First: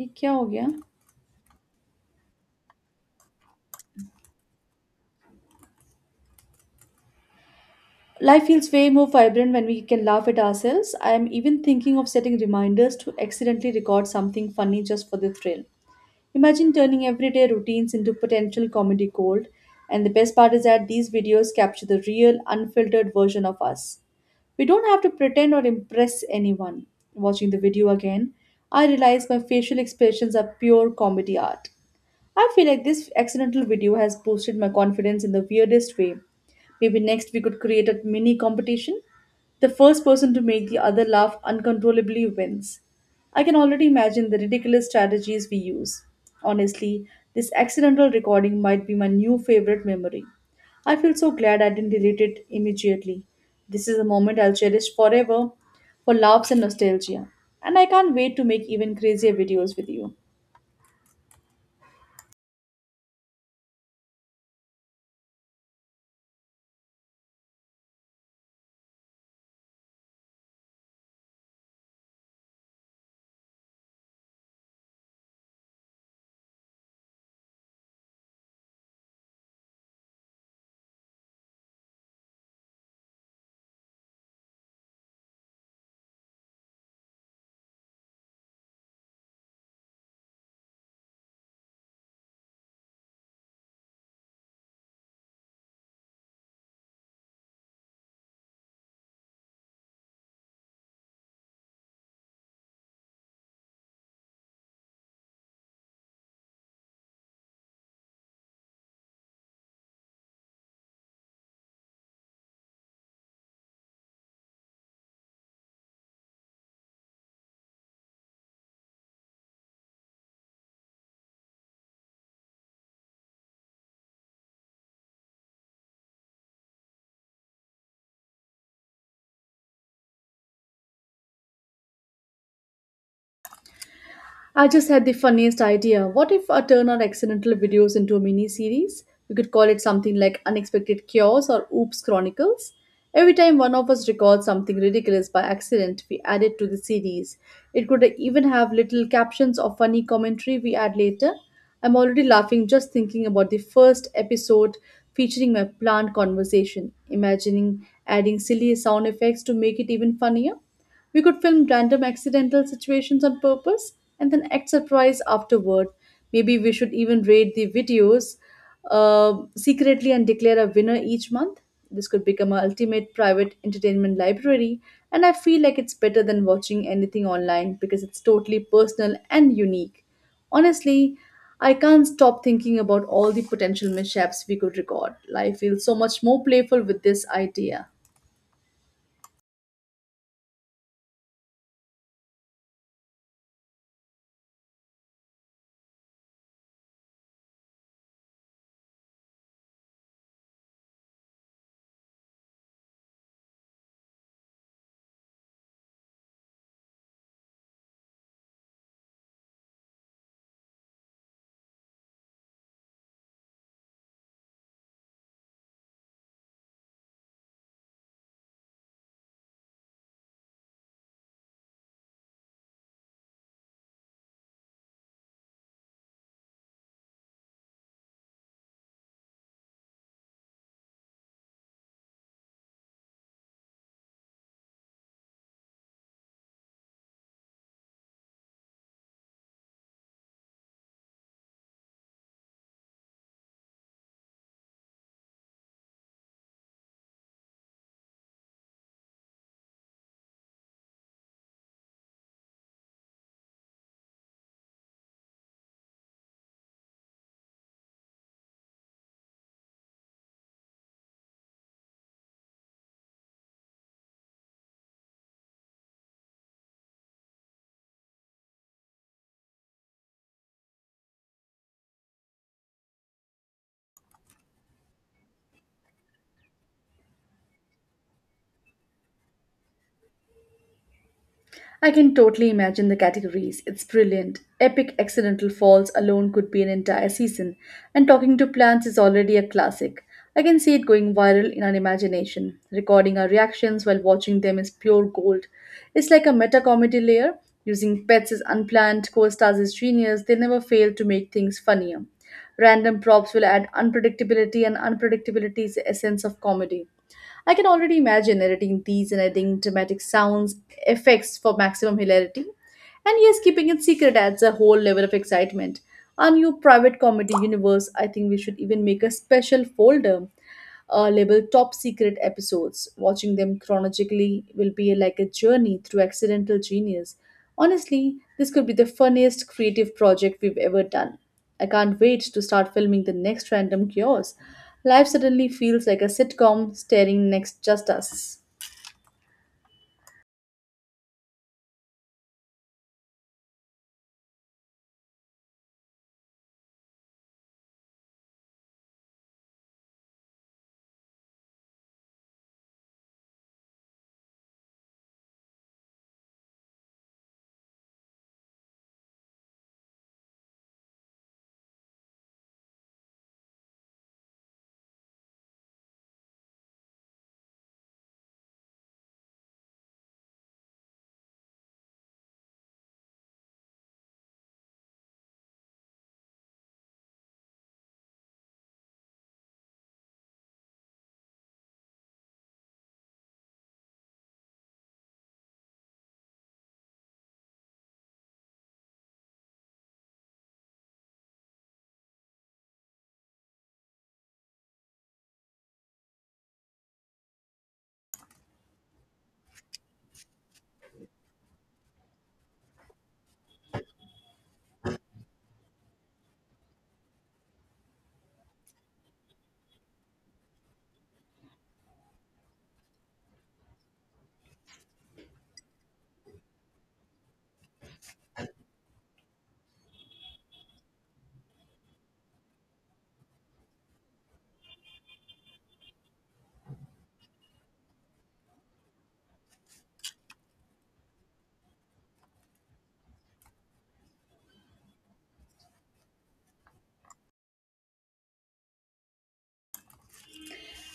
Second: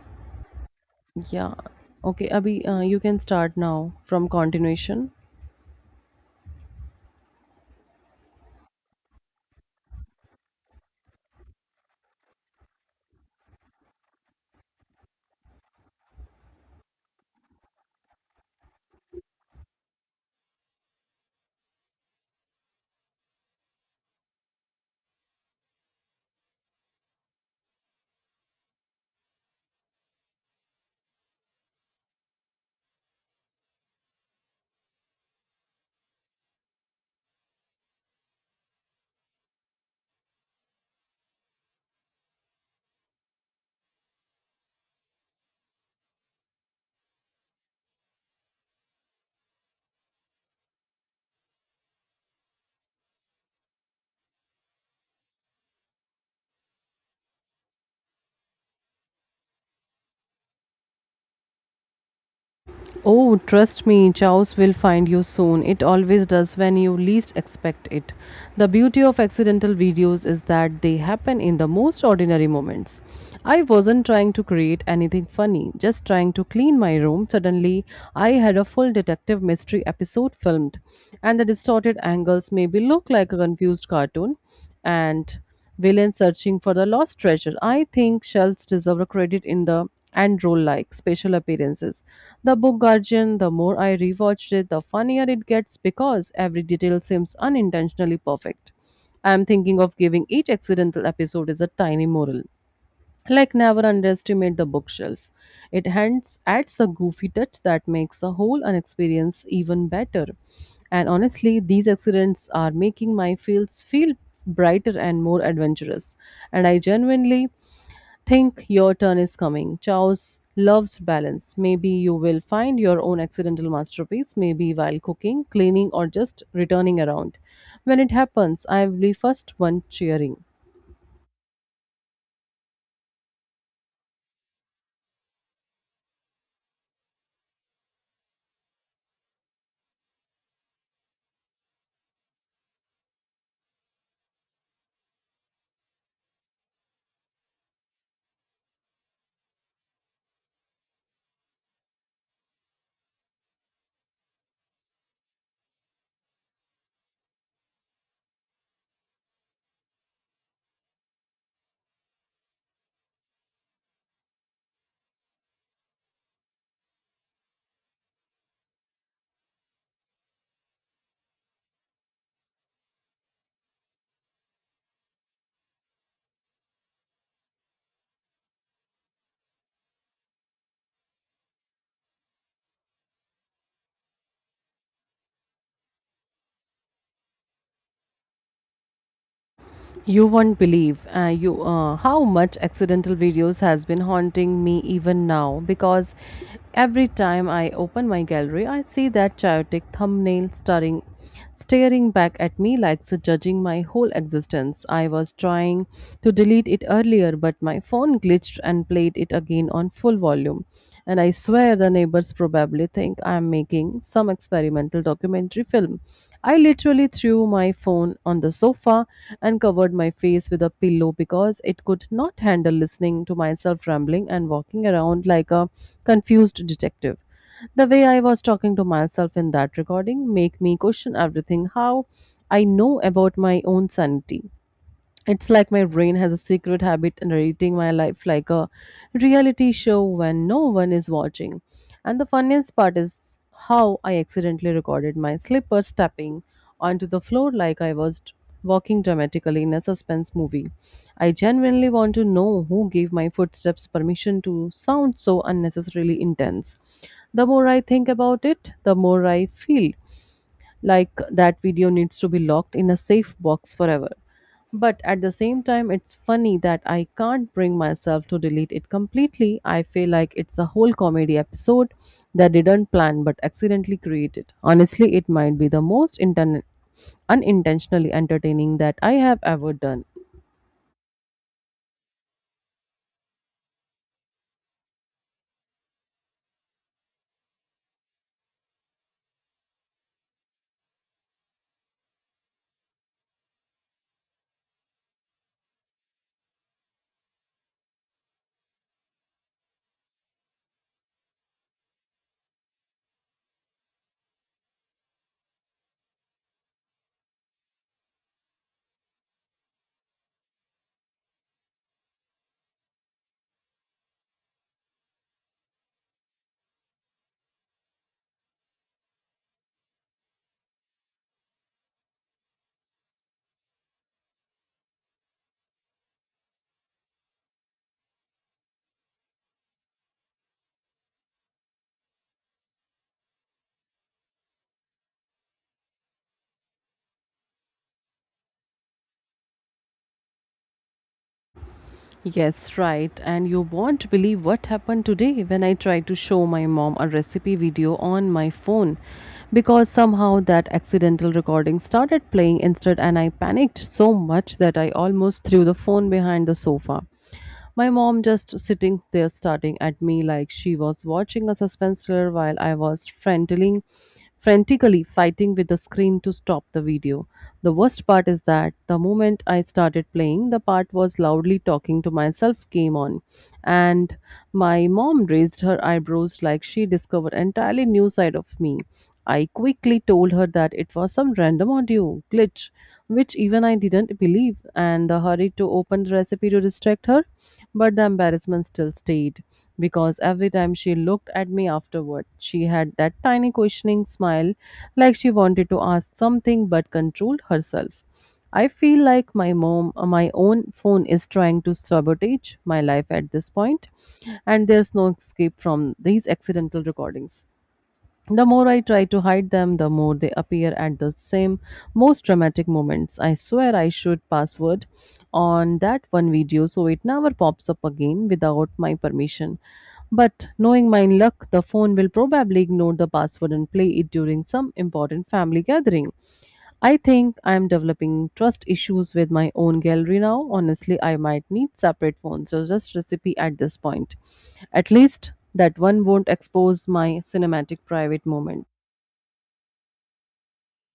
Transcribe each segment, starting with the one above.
ये क्या हो गया? Yeah. Okay, Abhi, you can start now from continuation. Life feels way more vibrant when we can laugh at ourselves. I am even thinking of setting reminders to accidentally record something funny just for the thrill. Imagine turning everyday routines into potential comedy gold. And the best part is that these videos capture the real unfiltered version of us. We don't have to pretend or impress anyone. Watching the video again, I realize my facial expressions are pure comedy art. I feel like this accidental video has boosted my confidence in the weirdest way. Maybe next we could create a mini competition. The first person to make the other laugh uncontrollably wins. I can already imagine the ridiculous strategies we use. Honestly, this accidental recording might be my new favorite memory. I feel so glad I didn't delete it immediately. This is a moment I'll cherish forever, for laughs and nostalgia. And I can't wait to make even crazier videos with you. Oh, trust me, Chaos will find you soon. It always does when you least expect it. The beauty of accidental videos is that they happen in the most ordinary moments. I wasn't trying to create anything funny, just trying to clean my room. Suddenly, I had a full detective mystery episode filmed, and the distorted angles maybe look like a confused cartoon and villains searching for the lost treasure. I think shells deserve a credit in the and role, like special appearances. The book Guardian, the more I rewatched it, the funnier it gets, because every detail seems unintentionally perfect. I am thinking of giving each accidental episode as a tiny moral, like never underestimate the bookshelf. It hands adds the goofy touch that makes the whole experience even better. And honestly, these accidents are making my fields feel brighter and more adventurous. And I genuinely think your turn is coming. Chaos loves balance. Maybe you will find your own accidental masterpiece, maybe while cooking, cleaning, or just returning around. When it happens, I will be first one cheering. I just had the funniest idea. What if I turn our accidental videos into a mini series? We could call it something like Unexpected Cures or Oops Chronicles. Every time one of us records something ridiculous by accident, we add it to the series. It could even have little captions or funny commentary we add later. I'm already laughing just thinking about the first episode featuring my plant conversation, imagining adding silly sound effects to make it even funnier. We could film random accidental situations on purpose and then act surprised afterward. Maybe we should even rate the videos secretly and declare a winner each month. This could become our ultimate private entertainment library, and I feel like it's better than watching anything online because it's totally personal and unique. Honestly, I can't stop thinking about all the potential mishaps we could record. Life feels so much more playful with this idea. You won't believe you how much accidental videos has been haunting me even now, because every time I open my gallery, I see that chaotic thumbnail staring back at me like it's judging my whole existence. I was trying to delete it earlier, but my phone glitched, crashed, and played it again on full volume. And I swear, the neighbors probably think I am making some experimental documentary film. I literally threw my phone on the sofa and covered my face with a pillow, because it could not handle listening to myself rambling and walking around like a confused detective. The way I was talking to myself in that recording make me question everything how I know about my own sanity. It's like my brain has a secret habit narrating my life like a reality show when no one is watching. And the funniest part is how I accidentally recorded my slippers tapping onto the floor like I was walking dramatically in a suspense movie. I genuinely want to know who gave my footsteps permission to sound so unnecessarily intense. The more I think about it, the more I feel like that video needs to be locked in a safe box forever. But at the same time, it's funny that I can't bring myself to delete it completely. I feel like it's a whole comedy episode that didn't plan but accidentally created. Honestly, it might be the most unintentionally entertaining that I have ever done. I can totally imagine the categories. It's brilliant. Epic accidental falls alone could be an entire season, and talking to plants is already a classic. I can see it going viral in our imagination. Recording our reactions while watching them is pure gold. It's like a meta comedy layer. Using pets as unplanned co stars is genius. They never fail to make things funnier. Random props will add unpredictability, and unpredictability is the essence of comedy. I can already imagine editing these and adding dramatic sounds effects for maximum hilarity. And yes, keeping it secret adds a whole level of excitement. Our new private comedy universe, I think we should even make a special folder labeled top secret episodes. Watching them chronologically will be like a journey through accidental genius. Honestly, this could be the funniest creative project we've ever done. I can't wait to start filming the next random chaos. Life suddenly feels like a sitcom staring next just us. Yes, right. And you won't believe what happened today when I tried to show my mom a recipe video on my phone, because somehow that accidental recording started playing instead, and I panicked so much that I almost threw the phone behind the sofa. My mom just sitting there starting at me like she was watching a suspense thriller, while I was frantically fighting with the screen to stop the video. The worst part is that the moment I started playing, the part was loudly talking to myself came on, and my mom raised her eyebrows like she discovered entirely new side of me. I quickly told her that it was some random audio glitch, which even I didn't believe, and the hurry to open the recipe to distract her. But the embarrassment still stayed, because every time she looked at me afterward, she had that tiny questioning smile like she wanted to ask something but controlled herself. I feel like my own phone is trying to sabotage my life at this point, and there's no escape from these accidental recordings. The more I try to hide them, the more they appear at the same most dramatic moments. I swear, I should password on that one video so it never pops up again without my permission. But knowing my luck, the phone will probably ignore the password and play it during some important family gathering. I think I am developing trust issues with my own gallery now. Honestly, I might need separate phones or just recipe at this point. At least that one won't expose my cinematic private moments.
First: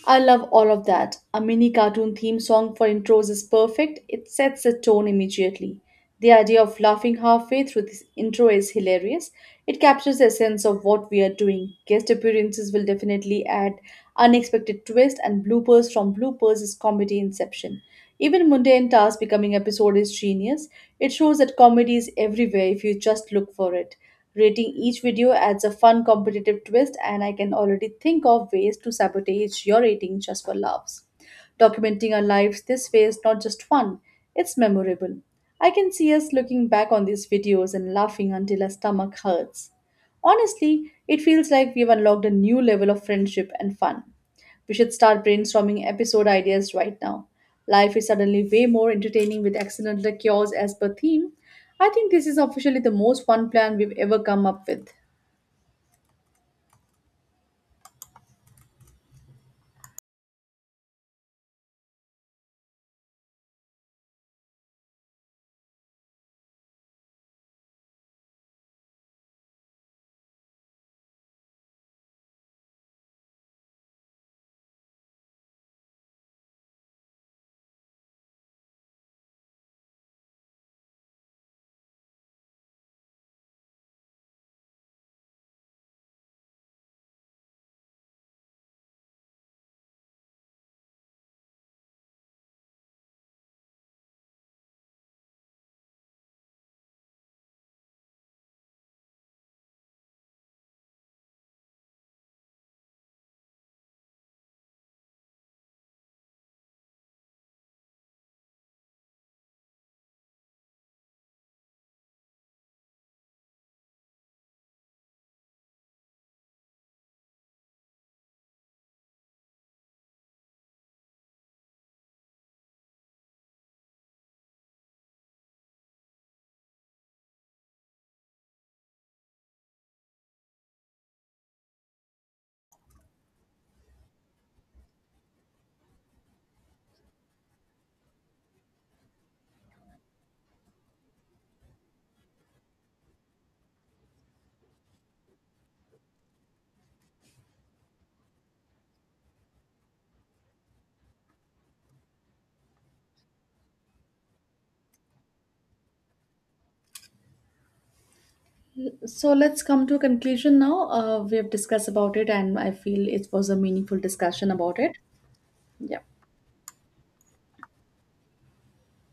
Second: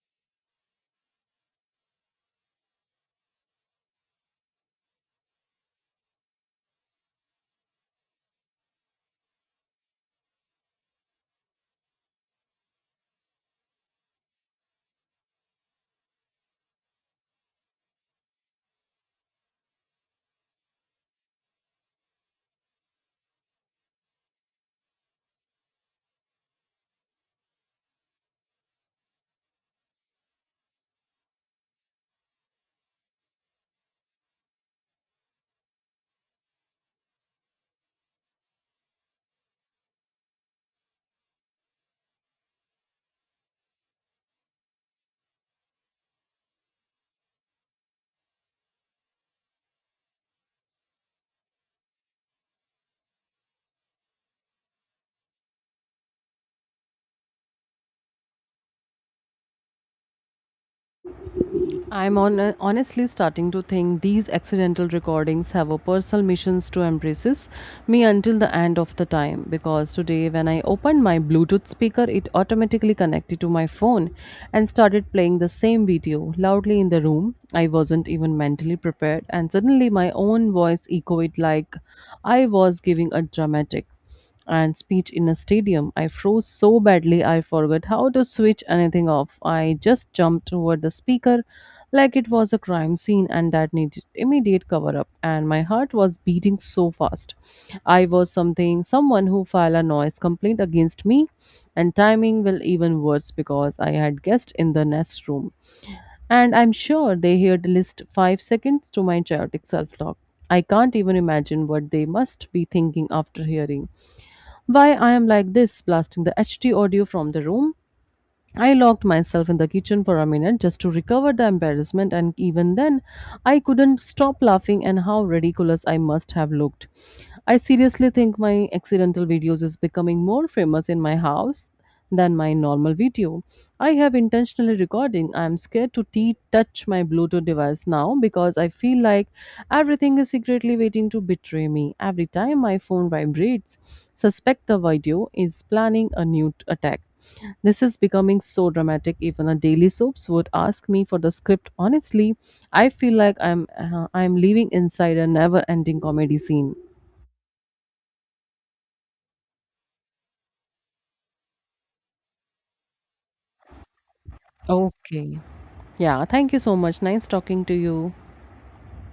I love all of that. A mini cartoon theme song for intros is perfect. It sets the tone immediately. The idea of laughing halfway through this intro is hilarious. It captures the essence of what we are doing. Guest appearances will definitely add unexpected twists, and bloopers from bloopers is comedy inception. Even mundane tasks becoming episode is genius. It shows that comedy is everywhere if you just look for it. Rating each video adds a fun competitive twist, and I can already think of ways to sabotage your rating just for laughs. Documenting our lives this way is not just fun, it's memorable. I can see us looking back on these videos and laughing until our stomach hurts. Honestly, it feels like we've unlocked a new level of friendship and fun. We should start brainstorming episode ideas right now. Life is suddenly way more entertaining with accidental cures as per theme. I think this is officially the most fun plan we've ever come up with. I'm on, honestly starting to think these accidental recordings have a personal missions to embraces me until the end of the time, because today when I opened my Bluetooth speaker, it automatically connected to my phone and started playing the same video loudly in the room. I wasn't even mentally prepared, and suddenly my own voice echoed like I was giving a dramatic and speech in a stadium. I froze so badly I forgot how to switch anything off. I just jumped toward the speaker like it was a crime scene and that needed immediate cover up, and my heart was beating so fast I was something someone who filed a noise complaint against me, and timing will even worse because I had guests in the nest room, and I'm sure they heard list 5 seconds to my chaotic self talk. I can't even imagine what they must be thinking after hearing why I am like this, blasting the HD audio from the room. I locked myself in the kitchen for a minute just to recover the embarrassment, and even then, I couldn't stop laughing and how ridiculous I must have looked. I seriously think my accidental videos is becoming more famous in my house than my normal video. I have intentionally recording. I am scared to t touch my Bluetooth device now, because I feel like everything is secretly waiting to betray me. Every time my phone vibrates, suspect the video is planning a new attack. This is becoming so dramatic. Even a daily soaps would ask me for the script. Honestly, I feel like I'm living inside a never-ending comedy scene. So let's come to a conclusion now. We have discussed about it, and I feel it was a meaningful discussion about it. Okay. Yeah. Yeah, thank you so much. Nice talking to you.